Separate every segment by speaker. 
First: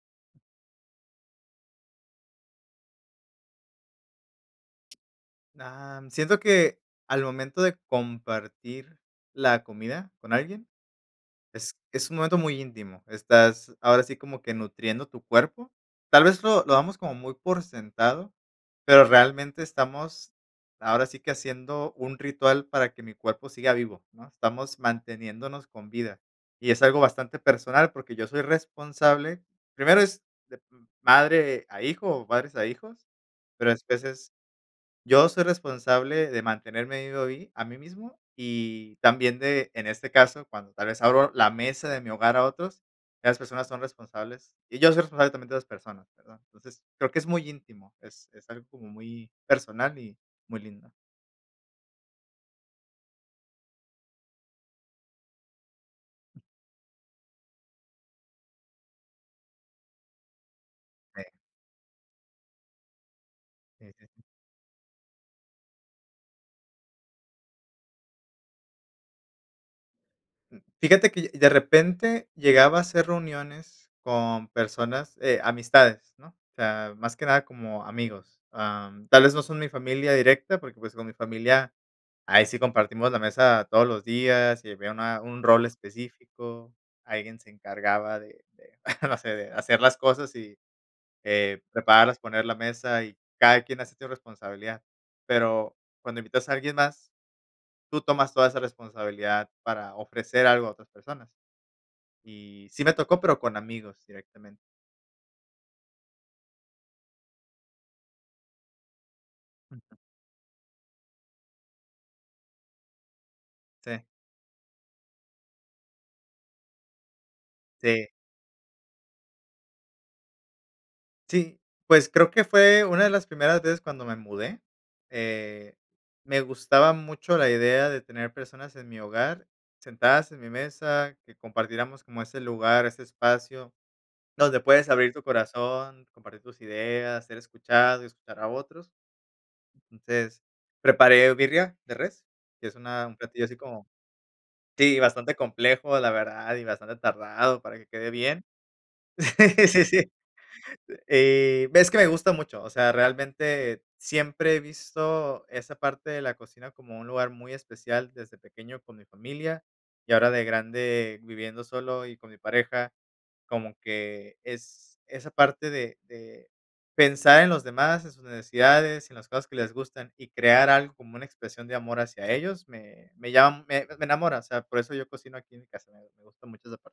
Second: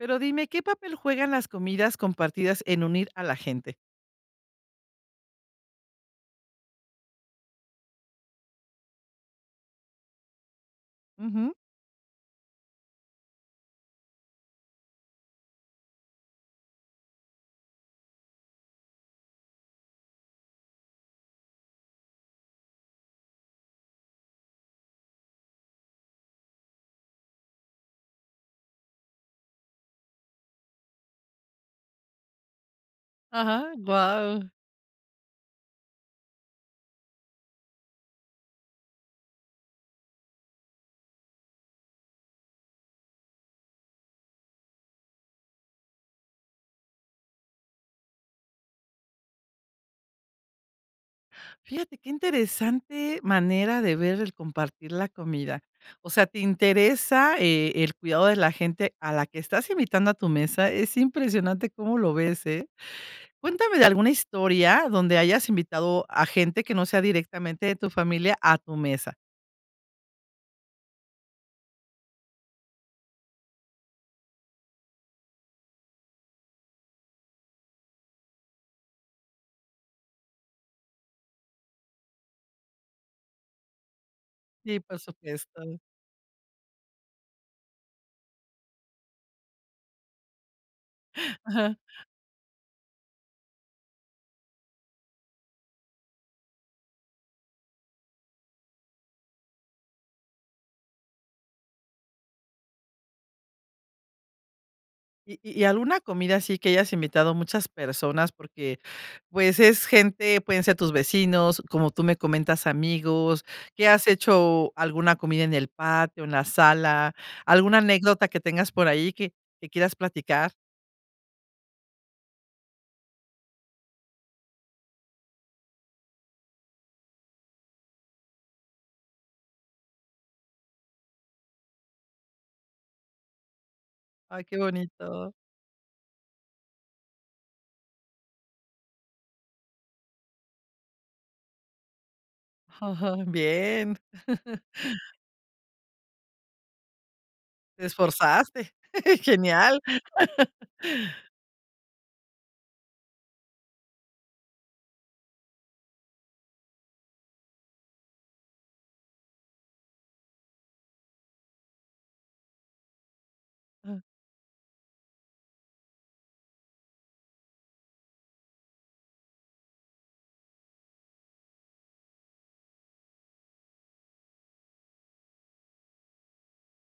Speaker 1: Pero dime, ¿qué papel juegan las comidas compartidas en unir a la gente?
Speaker 2: Am, siento que al momento de compartir la comida con alguien,
Speaker 1: Ujú.
Speaker 2: es es un momento muy íntimo. Estás, ahora sí, como que nutriendo tu cuerpo, tal vez, lo lo damos como muy por sentado, pero realmente, estamos ahora sí que haciendo un ritual para que mi cuerpo siga vivo, ¿no?, estamos manteniéndonos con vida. Y es algo bastante personal, porque yo soy responsable, primero es de uh, madre a hijo o padres a hijos, pero
Speaker 1: Ajá,
Speaker 2: después es
Speaker 1: guau.
Speaker 2: yo soy responsable de mantenerme vivo a mí a mí mismo y también de, en este caso, cuando tal vez abro la mesa de mi hogar a otros, ya las personas son responsables, y yo soy responsable también de las personas, perdón, entonces, creo que es muy íntimo, es es algo como muy personal y muy lindo.
Speaker 1: Fíjate qué interesante manera de ver el compartir la comida. O sea, te interesa, eh, el cuidado de la gente a la que estás invitando a tu mesa. Es
Speaker 2: Sí.
Speaker 1: impresionante, cómo lo ves, ¿eh? Cuéntame de
Speaker 2: Sí, sí,
Speaker 1: alguna
Speaker 2: sí.
Speaker 1: historia donde hayas invitado a gente que no sea directamente de tu familia a tu mesa.
Speaker 2: Fíjate que y de repente, llegaba a hacer reuniones, con personas, eh, amistades, ¿no? O sea, más que nada como amigos. Am, tal vez no son mi familia directa, porque pues, con mi familia, ahí sí compartimos la mesa todos los días. Y
Speaker 1: Sí,
Speaker 2: había
Speaker 1: por
Speaker 2: una un rol
Speaker 1: supuesto.
Speaker 2: específico. Alguien se encargaba de de no sé, de hacer las cosas, y, eh,
Speaker 1: Ajá.
Speaker 2: prepararlas. Poner la mesa, y cada quien hacía su responsabilidad. Pero, cuando invitas a alguien más, tú tomas toda esa responsabilidad, para ofrecer algo a otras personas. Y, sí me tocó, pero con amigos directamente.
Speaker 1: Y y alguna comida, así que hayas invitado muchas personas. Porque, pues, es
Speaker 2: Ujú.
Speaker 1: gente pueden ser tus vecinos, como tú me comentas, amigos. Que
Speaker 2: Sí.
Speaker 1: has hecho alguna comida en el patio, en la sala. Alguna
Speaker 2: Sí.
Speaker 1: anécdota que tengas por ahí, que que quieras platicar.
Speaker 2: Sí. Pues, creo que fue una de las primeras veces, cuando me mudé. Eh, me gustaba mucho, la idea de tener personas en mi hogar, sentadas en mi mesa, que compartiéramos, como ese lugar, ese espacio,
Speaker 1: Ay, qué
Speaker 2: donde puedes abrir tu
Speaker 1: bonito.
Speaker 2: corazón, compartir tus ideas, ser escuchado y escuchar a otros. Entonces, preparé birria de res, que es una
Speaker 1: Ajá,
Speaker 2: un platillo así como
Speaker 1: bien.
Speaker 2: Sí, bastante complejo, la verdad, y bastante tardado, para
Speaker 1: Te
Speaker 2: que quede bien.
Speaker 1: esforzaste. Genial.
Speaker 2: Sí, sí. Eh, ves que me gusta mucho. O sea, realmente, siempre he visto, esa parte de la cocina, como un lugar muy especial, desde pequeño con mi familia. Y ahora de grande, viviendo solo y con mi pareja, como
Speaker 1: Ah.
Speaker 2: que es, esa parte de de pensar en los demás, en sus necesidades, en las cosas que les gustan. Y, crear algo, como una expresión de amor hacia ellos, me me llama me me enamora. O sea, por eso yo cocino aquí en mi casa, me me gusta mucho esa parte.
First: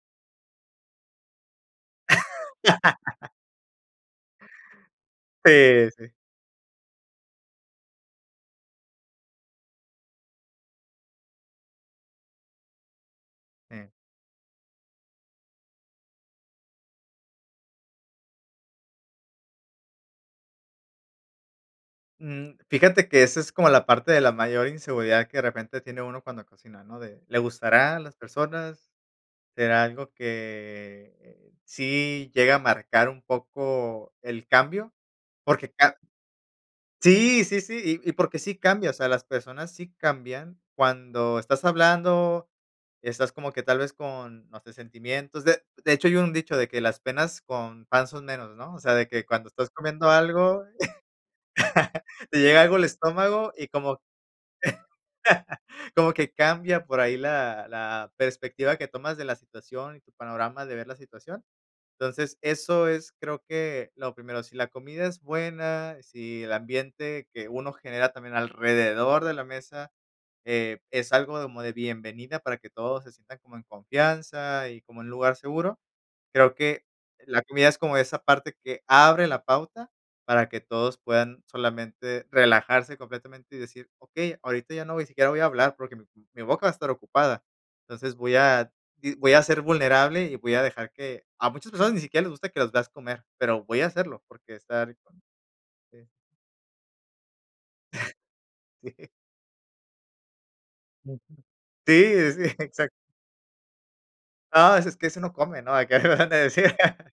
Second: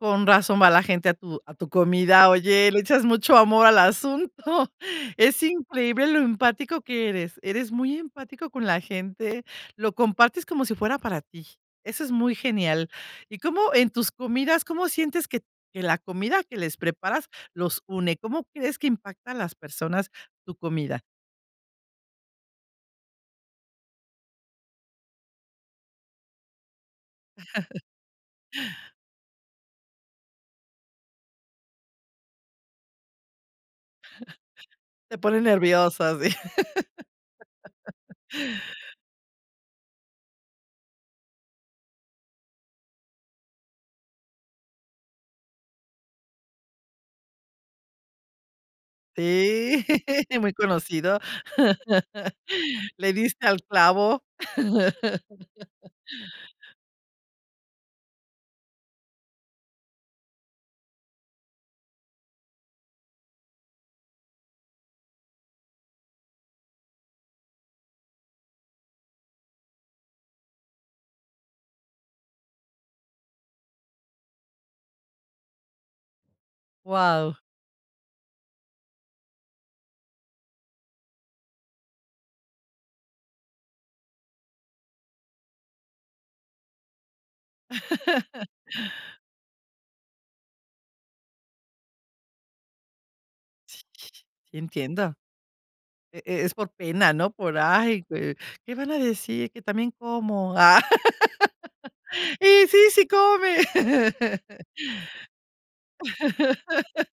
Speaker 1: Con razón va la gente a tu a tu comida. Oye, le echas mucho amor al asunto Es
Speaker 2: Sí, sí.
Speaker 1: increíble lo empático que eres. Eres muy empático con la gente, lo compartes como si fuera para ti. Eso es muy genial. ¿Y cómo
Speaker 2: Sí.
Speaker 1: en tus comidas, cómo sientes que que la comida que les preparas, los une? ¿Cómo crees que impacta a las personas, tu comida?
Speaker 2: Mm, fíjate que esa es como la parte de la mayor inseguridad que de repente tiene uno cuando cocina, ¿no?, de ¿le gustará a las personas? ¿Será algo que sí llega a marcar un poco el cambio?,
Speaker 1: Te pone
Speaker 2: porque claro
Speaker 1: nervioso, así.
Speaker 2: Sí, sí, sí, y y porque sí cambia, o sea, las personas sí cambian cuando estás hablando, estás como que tal vez con, no sé, sentimientos, de de hecho hay un dicho de que: "Las penas con pan son menos", ¿no?, o sea, de que cuando estás
Speaker 1: Sí,
Speaker 2: comiendo
Speaker 1: muy
Speaker 2: algo,
Speaker 1: conocido.
Speaker 2: te llega algo al
Speaker 1: Le diste
Speaker 2: estómago
Speaker 1: al
Speaker 2: y como
Speaker 1: clavo.
Speaker 2: como que cambia por ahí la la perspectiva que tomas de la situación, y tu panorama de ver la situación, entonces, eso es creo que lo primero, si la comida es buena, si el ambiente que uno genera también alrededor de la mesa, eh, es algo como de bienvenida para que todos se sientan como en confianza y como en un lugar seguro, creo que
Speaker 1: Wao.
Speaker 2: la comida es como esa parte que abre la pauta para que todos puedan solamente relajarse completamente y decir: "Okey ahorita ya no voy siquiera voy a hablar porque mi mi boca va a estar ocupada", entonces, voy a voy a ser vulnerable y voy a dejar que a muchas personas ni siquiera les gusta que los veas comer pero
Speaker 1: Sí
Speaker 2: voy a hacerlo porque estar
Speaker 1: entiendo.
Speaker 2: con este
Speaker 1: E es por pena, ¿no?, por ay, ¿qué qué van a decir?, que también como, ah,
Speaker 2: [unintelligible] Sí, sí,
Speaker 1: y sí,
Speaker 2: exacto.
Speaker 1: sí, come.
Speaker 2: No, ese es que ese no come, ¿no?, hay que ver dónde decir.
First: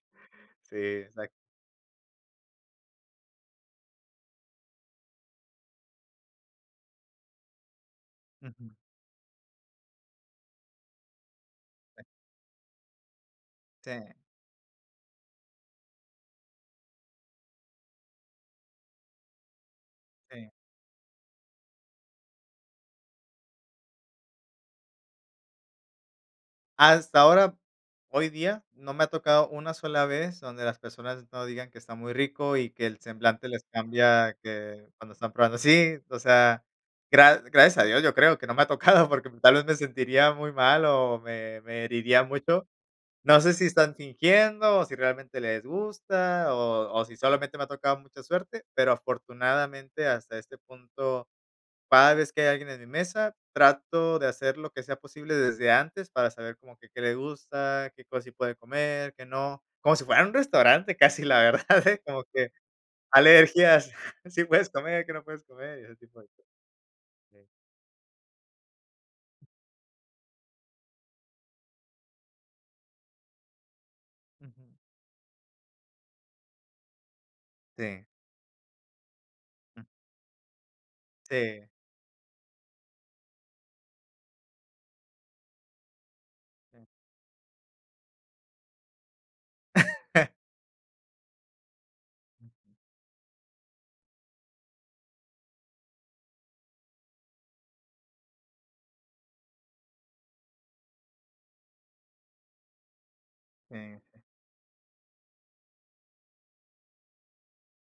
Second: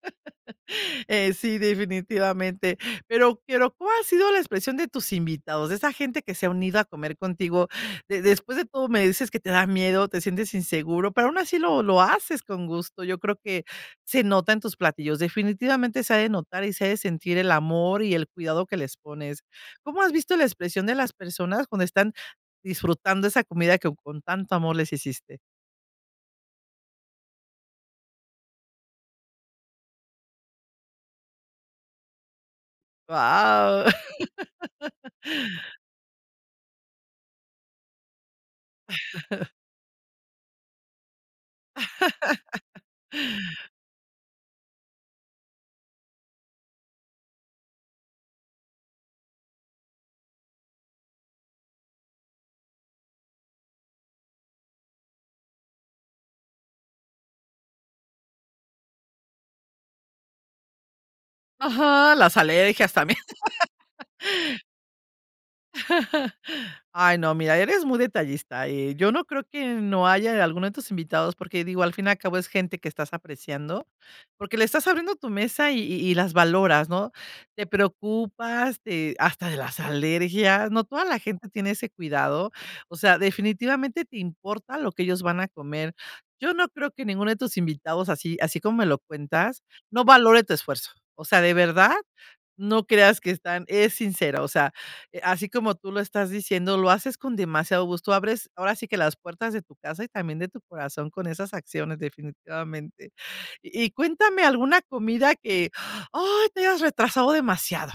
Speaker 2: Sí, exacto.
Speaker 1: Eh, sí, definitivamente, pero quiero ¿cual ha sido la expresión de tus invitados, de esa gente que se ha unido a comer contigo? De después de
Speaker 2: Ujú.
Speaker 1: todo, me dices que te da miedo, te sientes inseguro, pero aún así lo lo haces con gusto, yo creo que
Speaker 2: Sí.
Speaker 1: se nota en tus platillos, definitivamente se ha de notar y se ha de sentir el amor y el cuidado que les pones. ¿Cómo has visto la
Speaker 2: Sí.
Speaker 1: expresión de las personas cuando están disfrutando esa comida que con tanto amor les hiciste?
Speaker 2: Hasta ahora, hoy día, no me ha tocado una sola vez donde las personas no digan que está muy rico, y que el semblante les
Speaker 1: ¡Guau!
Speaker 2: cambia que cuando están probando ¡sí!, o sea, gra gracias a Dios, yo creo que no me ha tocado, porque tal vez me sentiría muy mal o me me heriría mucho. No sé si, están fingiendo, o si realmente les gusta, o o si solamente me ha tocado mucha suerte, pero, afortunadamente, hasta este punto, cada vez que hay alguien en mi mesa, trato de hacer lo que sea posible desde antes para saber como que qué le gusta, qué cosas sí puede comer, qué no, como si fuera un restaurante casi, la verdad, ¿eh?,
Speaker 1: ¡Ajá!,
Speaker 2: como
Speaker 1: las
Speaker 2: que
Speaker 1: alergias también.
Speaker 2: alergias: "Sí puedes comer, qué no puedes comer", y ese tipo de cosas.
Speaker 1: Ay, no,
Speaker 2: Okey.
Speaker 1: mira, eres muy detallista. Eh, yo no creo que no haya alguno de tus invitados, porque digo, al fin y al cabo es gente que estás apreciando, porque le
Speaker 2: Ujú.
Speaker 1: estás abriendo tu mesa, y y las valoras, ¿no?, te
Speaker 2: Sí.
Speaker 1: preocupas de hasta de las
Speaker 2: Mm.
Speaker 1: alergias, no toda la gente
Speaker 2: Sí.
Speaker 1: tiene ese cuidado. O sea, definitivamente te importa lo que ellos van a comer. Yo no
Speaker 2: Sí.
Speaker 1: creo que ninguno de tus invitados, así así como me lo cuentas, no valore tu esfuerzo. O sea, de verdad no creas que están es sincero. O sea, eh, así como tú lo estás diciendo, lo haces con demasiado gusto. Abres ahora sí, que las puertas de tu casa y también de tu corazón con esas acciones, definitivamente.
Speaker 2: Sí,
Speaker 1: Y
Speaker 2: sí.
Speaker 1: cuéntame alguna comida que, ay, te hayas retrasado demasiado,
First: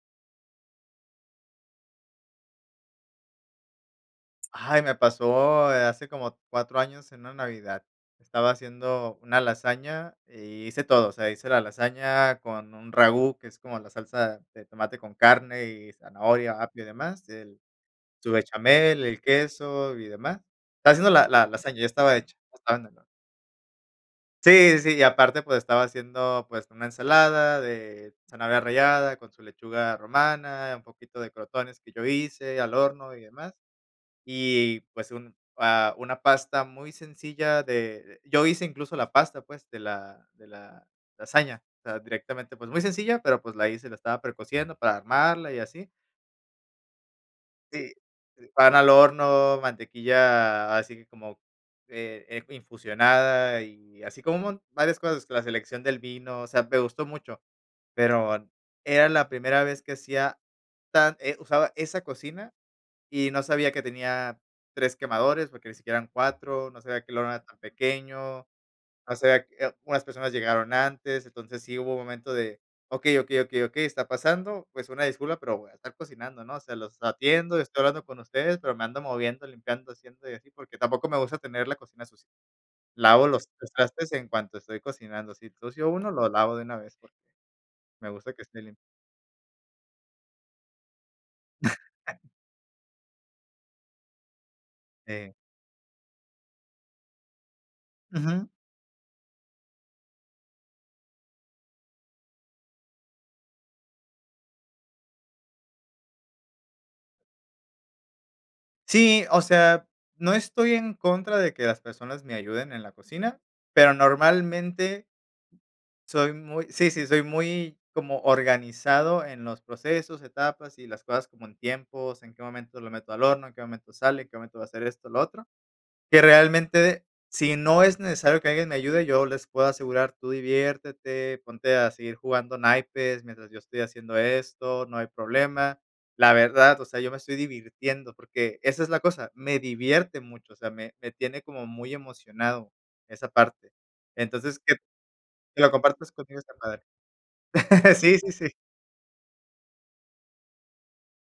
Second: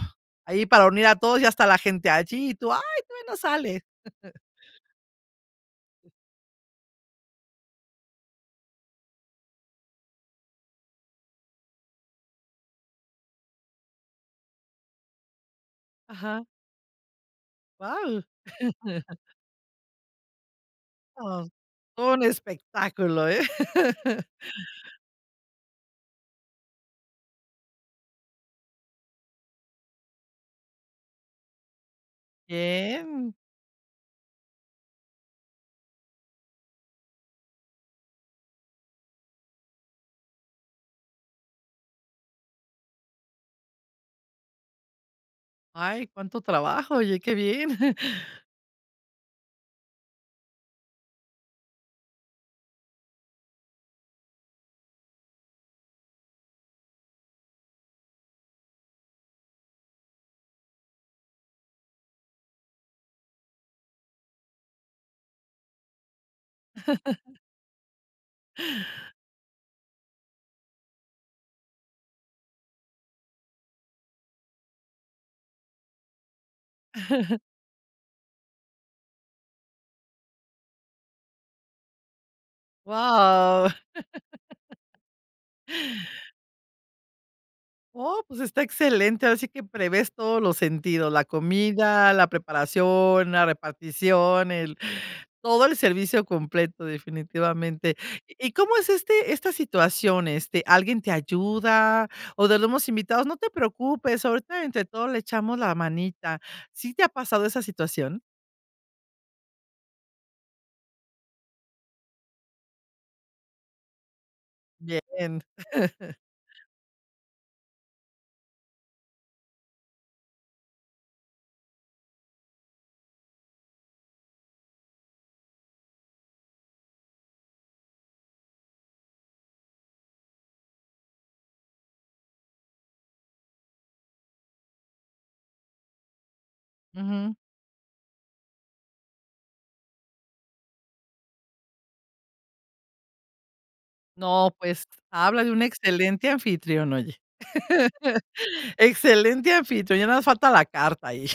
Speaker 1: ahí para unir a todos y hasta la gente allí, y tú: "¡Ay, todavía no sale!"
Speaker 2: ¡Ay!, me pasó, eh, hace como 4 años en una Navidad. Estaba haciendo una lasaña, y hice todo, o sea, hice la lasaña con un ragú, que es como la salsa de tomate con carne y
Speaker 1: Ajá.
Speaker 2: zanahoria, apio y demás, el
Speaker 1: Guau.
Speaker 2: su bechamel, el queso y demás. Estaba haciendo la la
Speaker 1: Oh,
Speaker 2: lasaña, ya
Speaker 1: todo
Speaker 2: estaba
Speaker 1: un
Speaker 2: hecha, estaba en el horno.
Speaker 1: espectáculo, ¿eh?
Speaker 2: Sí, sí, y aparte, pues, estaba haciendo, pues, una ensalada de zanahoria rallada con su lechuga romana, un poquito de crotones que yo hice al horno, y
Speaker 1: Bien.
Speaker 2: demás. Y, pues, un ah, una pasta muy sencilla de yo hice incluso la pasta, pues, de la de la lasaña, o sea, directamente, pues, muy sencilla, pero, pues, la hice. La estaba precociendo para armarla y así.
Speaker 1: Ay, cuánto trabajo, oye, qué bien.
Speaker 2: Sí, sí, pan al horno, mantequilla así, que como, eh, es infusionada y así, como un mon varias cosas, la selección del vino, o sea, me gustó mucho. Pero, era la primera vez que hacía tan eh, usaba esa cocina y no sabía que tenía 3 quemadores porque ni siquiera eran 4, no sabía que el horno era tan pequeño, o sea, eh, oh, unas personas llegaron antes, entonces sí hubo un momento de: "Okey, okey, okey, okey, está pasando". Pues, una disculpa, pero voy a estar cocinando, ¿no?, o sea, los atiendo, estoy hablando con ustedes, pero me ando moviendo, limpiando, haciendo y así, porque tampoco me gusta tener la cocina sucia. Lavo los
Speaker 1: ¡Wao!
Speaker 2: trastes en cuanto estoy cocinando. Si ensucio 1, lo lavo de una vez, porque, me
Speaker 1: Oh,
Speaker 2: gusta
Speaker 1: pues
Speaker 2: que esté
Speaker 1: está
Speaker 2: limpio.
Speaker 1: excelente. Ahora sí que prevés todos los sentidos, la comida, la preparación, la repartición, el
Speaker 2: Sí.
Speaker 1: todo el servicio completo, definitivamente,
Speaker 2: Ujú.
Speaker 1: ¿y cómo es este esta situación? ¿Este, alguien te ayuda, o de los mismos invitados: "No te preocupes, ahorita entre todos le echamos la manita". ¿Sí te ha pasado esa situación?
Speaker 2: Sí, o sea, no estoy en contra de que las personas me ayuden en la cocina, pero normalmente
Speaker 1: Bien.
Speaker 2: soy muy Sí, sí, soy muy como organizado en los procesos, etapas y las cosas como en tiempos, en qué momento lo meto al horno, en qué momento sale, en qué momento va a ser esto, lo otro, que realmente, si no es necesario que alguien me ayude, yo les puedo asegurar, tú diviértete, ponte a seguir jugando naipes mientras yo estoy haciendo esto, no hay problema. La verdad, o sea, yo me
Speaker 1: Ujú.
Speaker 2: estoy divirtiendo, porque esa es la cosa, me divierte mucho, o sea, me me tiene como muy emocionado esa parte.
Speaker 1: No,
Speaker 2: Entonces, que
Speaker 1: pues, habla de un
Speaker 2: que lo compartas
Speaker 1: excelente
Speaker 2: contigo esta padre.
Speaker 1: anfitrión, oye.
Speaker 2: Sí, sí, sí.
Speaker 1: Excelente anfitrión, ya nada más falta la carta ahí.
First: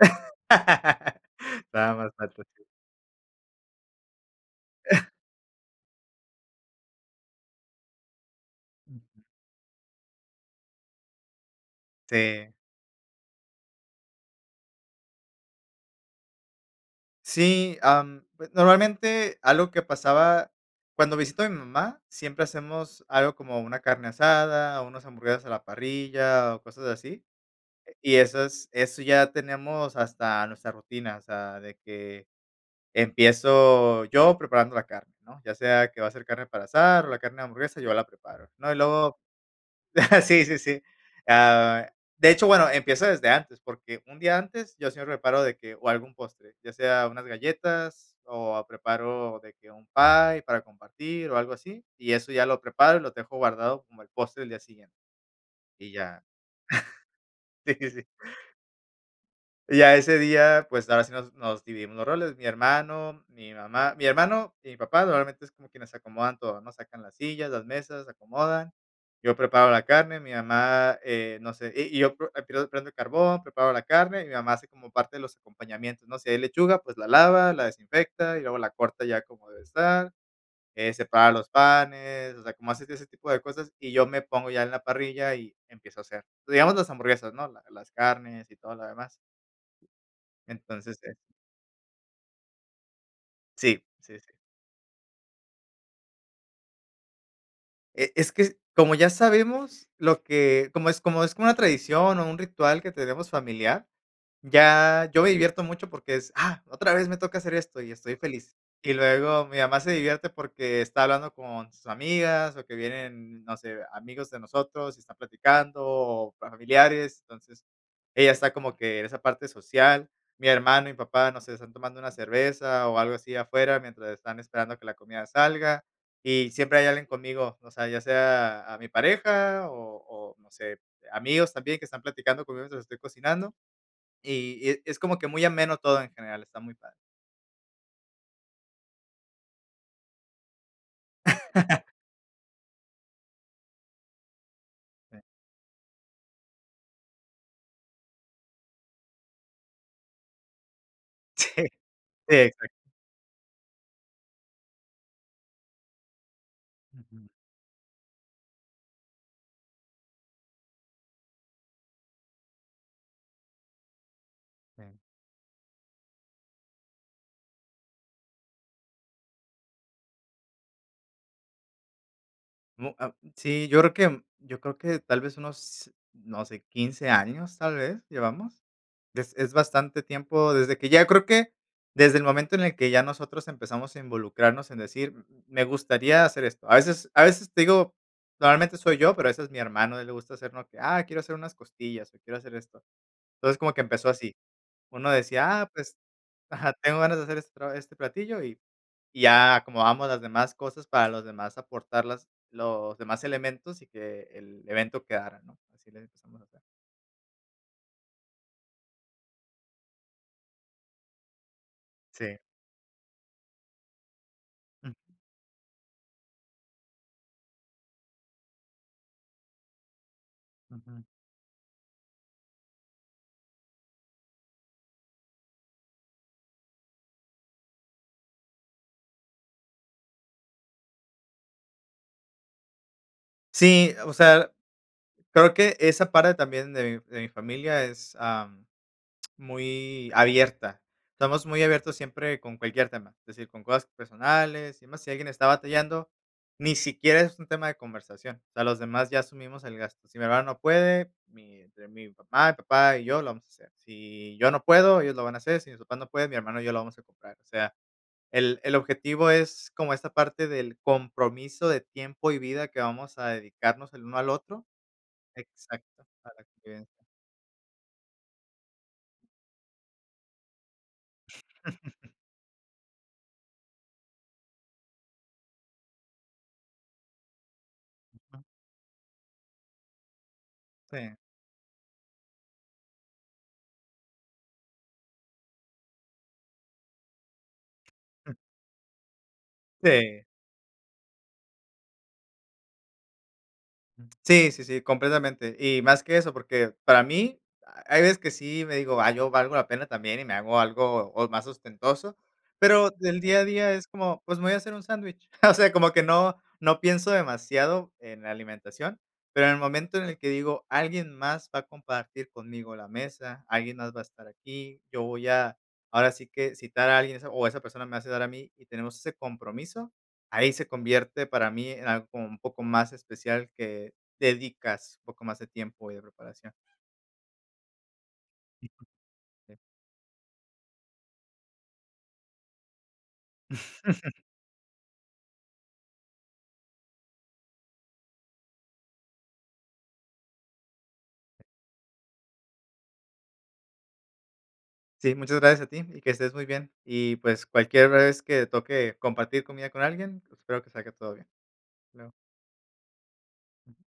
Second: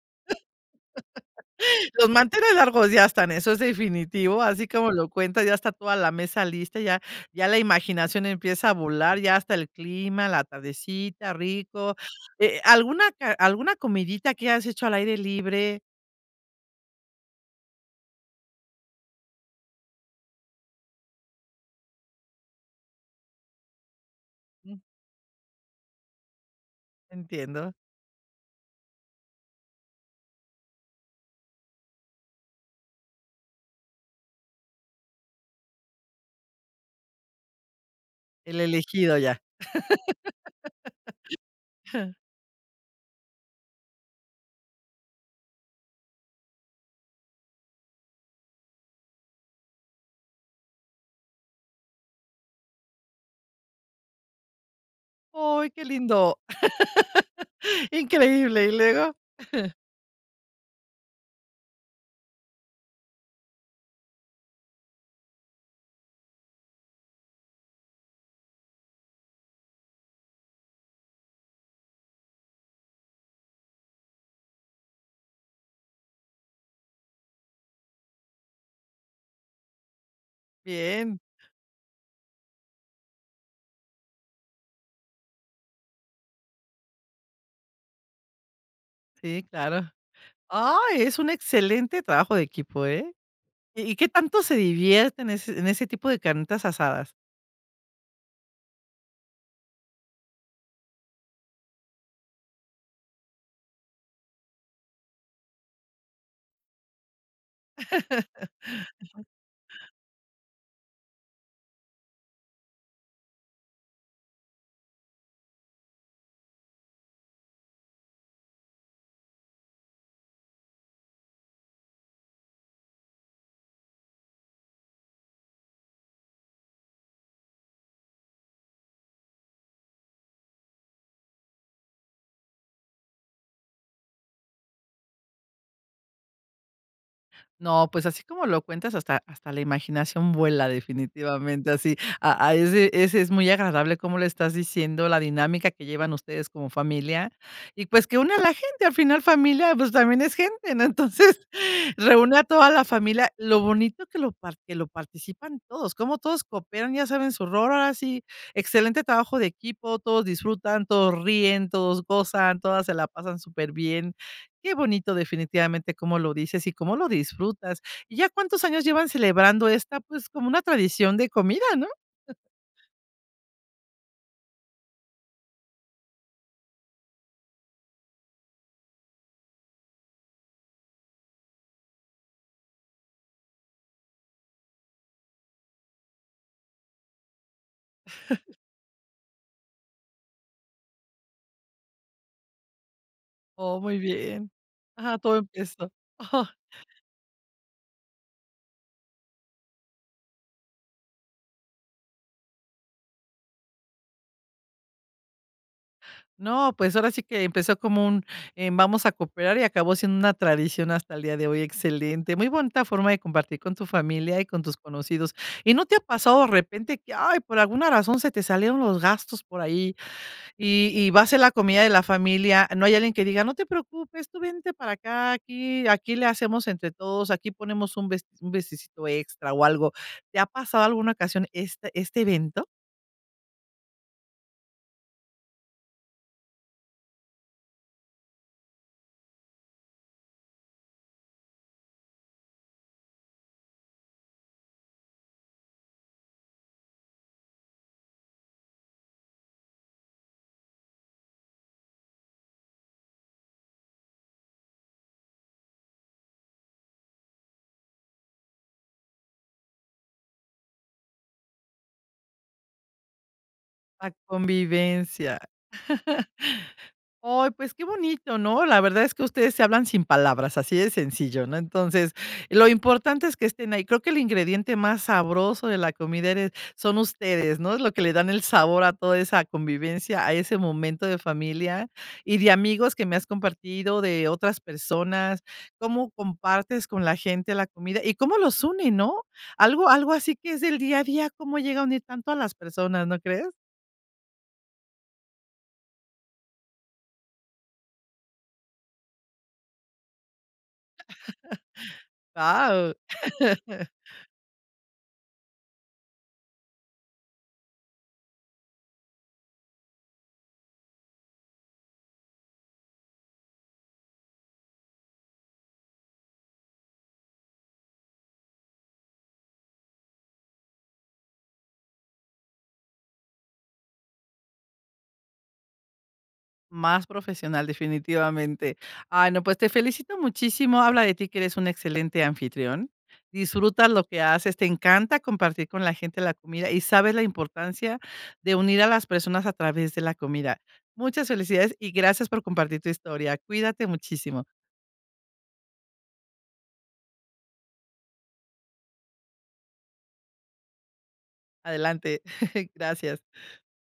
Speaker 2: No, no
Speaker 1: Los
Speaker 2: es tanto
Speaker 1: manteles
Speaker 2: así.
Speaker 1: largos ya están, eso es definitivo, así como lo cuenta, ya está toda la mesa lista. Ya ya la imaginación empieza a volar
Speaker 2: Ujú.
Speaker 1: ya hasta el clima, la tardecita, rico,
Speaker 2: Sí.
Speaker 1: eh, alguna ca alguna comidita que has hecho al aire libre
Speaker 2: Sí, am, normalmente, algo que pasaba cuando visito a mi mamá, siempre hacemos algo como una carne asada,
Speaker 1: Mm.
Speaker 2: o unas hamburguesas a la parrilla o cosas así,
Speaker 1: Entiendo.
Speaker 2: eh, y esas eso ya tenemos hasta nuestra rutina, o sea, de que empiezo yo preparando la carne, ¿no?, ya sea que va a ser carne para asar o la carne de hamburguesa, yo la preparo,
Speaker 1: El
Speaker 2: ¿no?, y
Speaker 1: elegido
Speaker 2: luego,
Speaker 1: ya.
Speaker 2: sí, sí, sí. Ah, de hecho, bueno, empiezo desde antes, porque un día antes, yo siempre preparo de que o algún postre, ya sea unas galletas, o preparo de que un pie para compartir, o algo así, y eso ya lo preparo y lo dejo guardado como el postre del día siguiente.
Speaker 1: ¡Oy, qué
Speaker 2: Y ya,
Speaker 1: lindo!
Speaker 2: sí, sí, sí.
Speaker 1: Increíble, ¿y luego?
Speaker 2: Y ya ese día, pues, ahora sí nos nos dividimos los roles. Mi hermano, mi mamá, mi hermano y mi papá normalmente es como quienes se acomodan todo, ¿no?, sacan las sillas, las mesas, se acomodan. Yo preparo la carne, mi mamá, eh, no sé, y y yo por [unintelligible] prendo el carbón, preparo la carne, y mi mamá hace como parte de los acompañamientos, ¿no?, si hay lechuga, pues, la lava, la desinfecta y luego la corta ya como debe estar, eh,
Speaker 1: Bien.
Speaker 2: separa los panes, o sea, como hace [unintelligible] ese tipo de cosas, y yo me pongo ya en la parrilla y empiezo a hacer. Digamos las hamburguesas, ¿no?, la las carnes y todo lo demás.
Speaker 1: Sí, claro.
Speaker 2: Entonces,
Speaker 1: Ay,
Speaker 2: eh
Speaker 1: es un excelente trabajo de equipo, ¿eh?,
Speaker 2: Sí,
Speaker 1: ¿y y qué
Speaker 2: sí, sí.
Speaker 1: tanto se divierte en ese en ese tipo de carnitas asadas?
Speaker 2: Eh, es que, como ya sabemos, lo que como es como es como una tradición, o un ritual que tenemos familiar, ya, yo me divierto mucho porque es: "Ah, otra vez me toca hacer esto, y estoy feliz". Y luego mi mamá se divierte, porque está hablando con sus amigas, o que vienen, no sé, amigos de nosotros y están platicando, o familiares. Entonces, ella está como que en esa parte social, mi hermano y mi papá, no sé, están tomando una cerveza o algo así afuera mientras están esperando que la comida salga, y siempre hay alguien conmigo, o sea, ya sea a mi pareja, o o no sé, amigos también que están platicando conmigo, mientras estoy cocinando. Y y es es como que muy ameno todo en general, está muy padre.
Speaker 1: No, pues, así como lo cuentas, hasta hasta la imaginación vuela, definitivamente, así. A ahí sí, ese es muy agradable como lo estás diciendo,
Speaker 2: Sí.
Speaker 1: la dinámica que llevan ustedes como familia y, pues, que une a la gente, al final familia, pues, también es gente, ¿no? Entonces,
Speaker 2: Sí,
Speaker 1: reúne a
Speaker 2: exac
Speaker 1: toda la familia. Lo bonito que lo par que lo participan todos, como todos cooperan, ya
Speaker 2: Ujú.
Speaker 1: saben su rol. Ahora sí, excelente trabajo de equipo, todos disfrutan, todos ríen, todos gozan, todas se la pasan súper bien. Qué
Speaker 2: Sí.
Speaker 1: bonito, definitivamente, cómo lo dices y cómo lo disfrutas. ¿Y ya cuántos años llevan celebrando esta, pues, como una tradición de comida, no?
Speaker 2: Mu ah, sí, yo creo que yo creo que tal vez unos, no sé, 15 años, tal vez, llevamos. Es es bastante tiempo desde que ya creo que desde el momento en el que ya nosotros empezamos a involucrarnos en decir: "M m me gustaría hacer esto". A veces a veces te digo, normalmente soy yo, pero, a veces, mi hermano, a él le gusta hacernos que: "Ah, quiero hacer unas costillas, o quiero hacer esto". Entonces, como que
Speaker 1: Oh, muy
Speaker 2: empezó así.
Speaker 1: bien.
Speaker 2: Uno
Speaker 1: Ajá, todo
Speaker 2: decía: "Ah,
Speaker 1: empezó,
Speaker 2: pues,
Speaker 1: ajá.
Speaker 2: ajá, tengo ganas de hacer este pra este platillo y y ya acomodamos los demás cosas para, los demás, aportar las los demás elementos, y que el evento quedara, ¿no? Así le empezamos a hacer.
Speaker 1: No, pues, ahora sí que empezó como un: "Em, vamos a cooperar". Y acabó siendo una tradición hasta el día de hoy, excelente,
Speaker 2: Sí.
Speaker 1: muy bonita forma de compartir con tu familia y con tus
Speaker 2: Jum.
Speaker 1: conocidos. ¿Y no te ha pasado, de repente, que, ay, por alguna razón se te salieron los gastos por ahí, y
Speaker 2: Ujú.
Speaker 1: y va a ser la comida de la familia? No hay alguien que diga: "No te preocupes, tú vente para acá, aquí aquí le hacemos entre todos, aquí ponemos un best un bistecito extra o algo". ¿Te ha pasado alguna ocasión este este evento?
Speaker 2: Sí, o sea, creo que esa parte también de mi de mi familia es, am, muy abierta. Estamos muy abiertos siempre con cualquier tema, es decir, con cosas personales y demás, si alguien está batallando, ni siquiera es un tema de conversación. O sea, los demás ya asumimos el gasto. Si mi hermano no puede, mi entre mi papá papá y yo lo vamos a hacer. Si yo no puedo, ellos lo van a hacer. Si mis papás no puede, mi hermano, y yo lo vamos a comprar. O sea, el el objetivo es como esta parte del compromiso de tiempo, y vida que vamos a dedicarnos el
Speaker 1: Ah,
Speaker 2: uno al otro.
Speaker 1: convivencia.
Speaker 2: Exacto. Para qué
Speaker 1: Ay, pues, qué bonito, ¿no? La verdad es que ustedes se hablan sin palabras, así de sencillo, ¿no? Entonces, lo importante es que estén ahí. Creo que el ingrediente más sabroso de la comida, eres son ustedes, ¿no?, es lo que le dan el
Speaker 2: Ujú.
Speaker 1: sabor a toda esa convivencia, a ese momento
Speaker 2: Sí.
Speaker 1: de familia, y de amigos que me has compartido, de otras personas, cómo compartes con la gente la comida, y
Speaker 2: Jum.
Speaker 1: cómo los une, ¿no? Algo algo
Speaker 2: Sí.
Speaker 1: así que es del día a día, cómo llega a unir tanto a las personas, ¿no crees?
Speaker 2: Sí, sí, sí, completamente. Y más que eso, porque para mí, hay veces que sí, me digo: "Ah, yo valgo la pena también", y me hago algo, o más ostentoso, pero
Speaker 1: Guau.
Speaker 2: del día a día es como, pues, voy a hacer un sándwich. O sea, como que no, no pienso demasiado en la alimentación, pero en el momento en el que digo alguien más va a compartir conmigo la mesa, alguien más va a estar aquí, yo voy a ahora sí que citar a alguien esa o esa persona me va a citar a mí, y tenemos ese compromiso. Ahí se convierte para mí en algo como un poco más especial que dedicas, poco más de tiempo y de preparación.
Speaker 1: Más profesional definitivamente. Ah, no,
Speaker 2: Eh.
Speaker 1: pues te felicito muchísimo, habla de ti que eres un excelente anfitrión, disfrutas lo que haces, te encanta compartir con la gente la comida, y sabes la importancia de unir a las personas a través de la comida. Muchas felicidades, y gracias por compartir tu historia. Cuídate muchísimo.
Speaker 2: Sí, muchas gracias a ti y que estés muy bien. Y, pues, cualquier vez que toque compartir comida con alguien, espero que salga todo bien. Hasta luego.
Speaker 1: Adelante. Gracias.
Speaker 2: Ujú.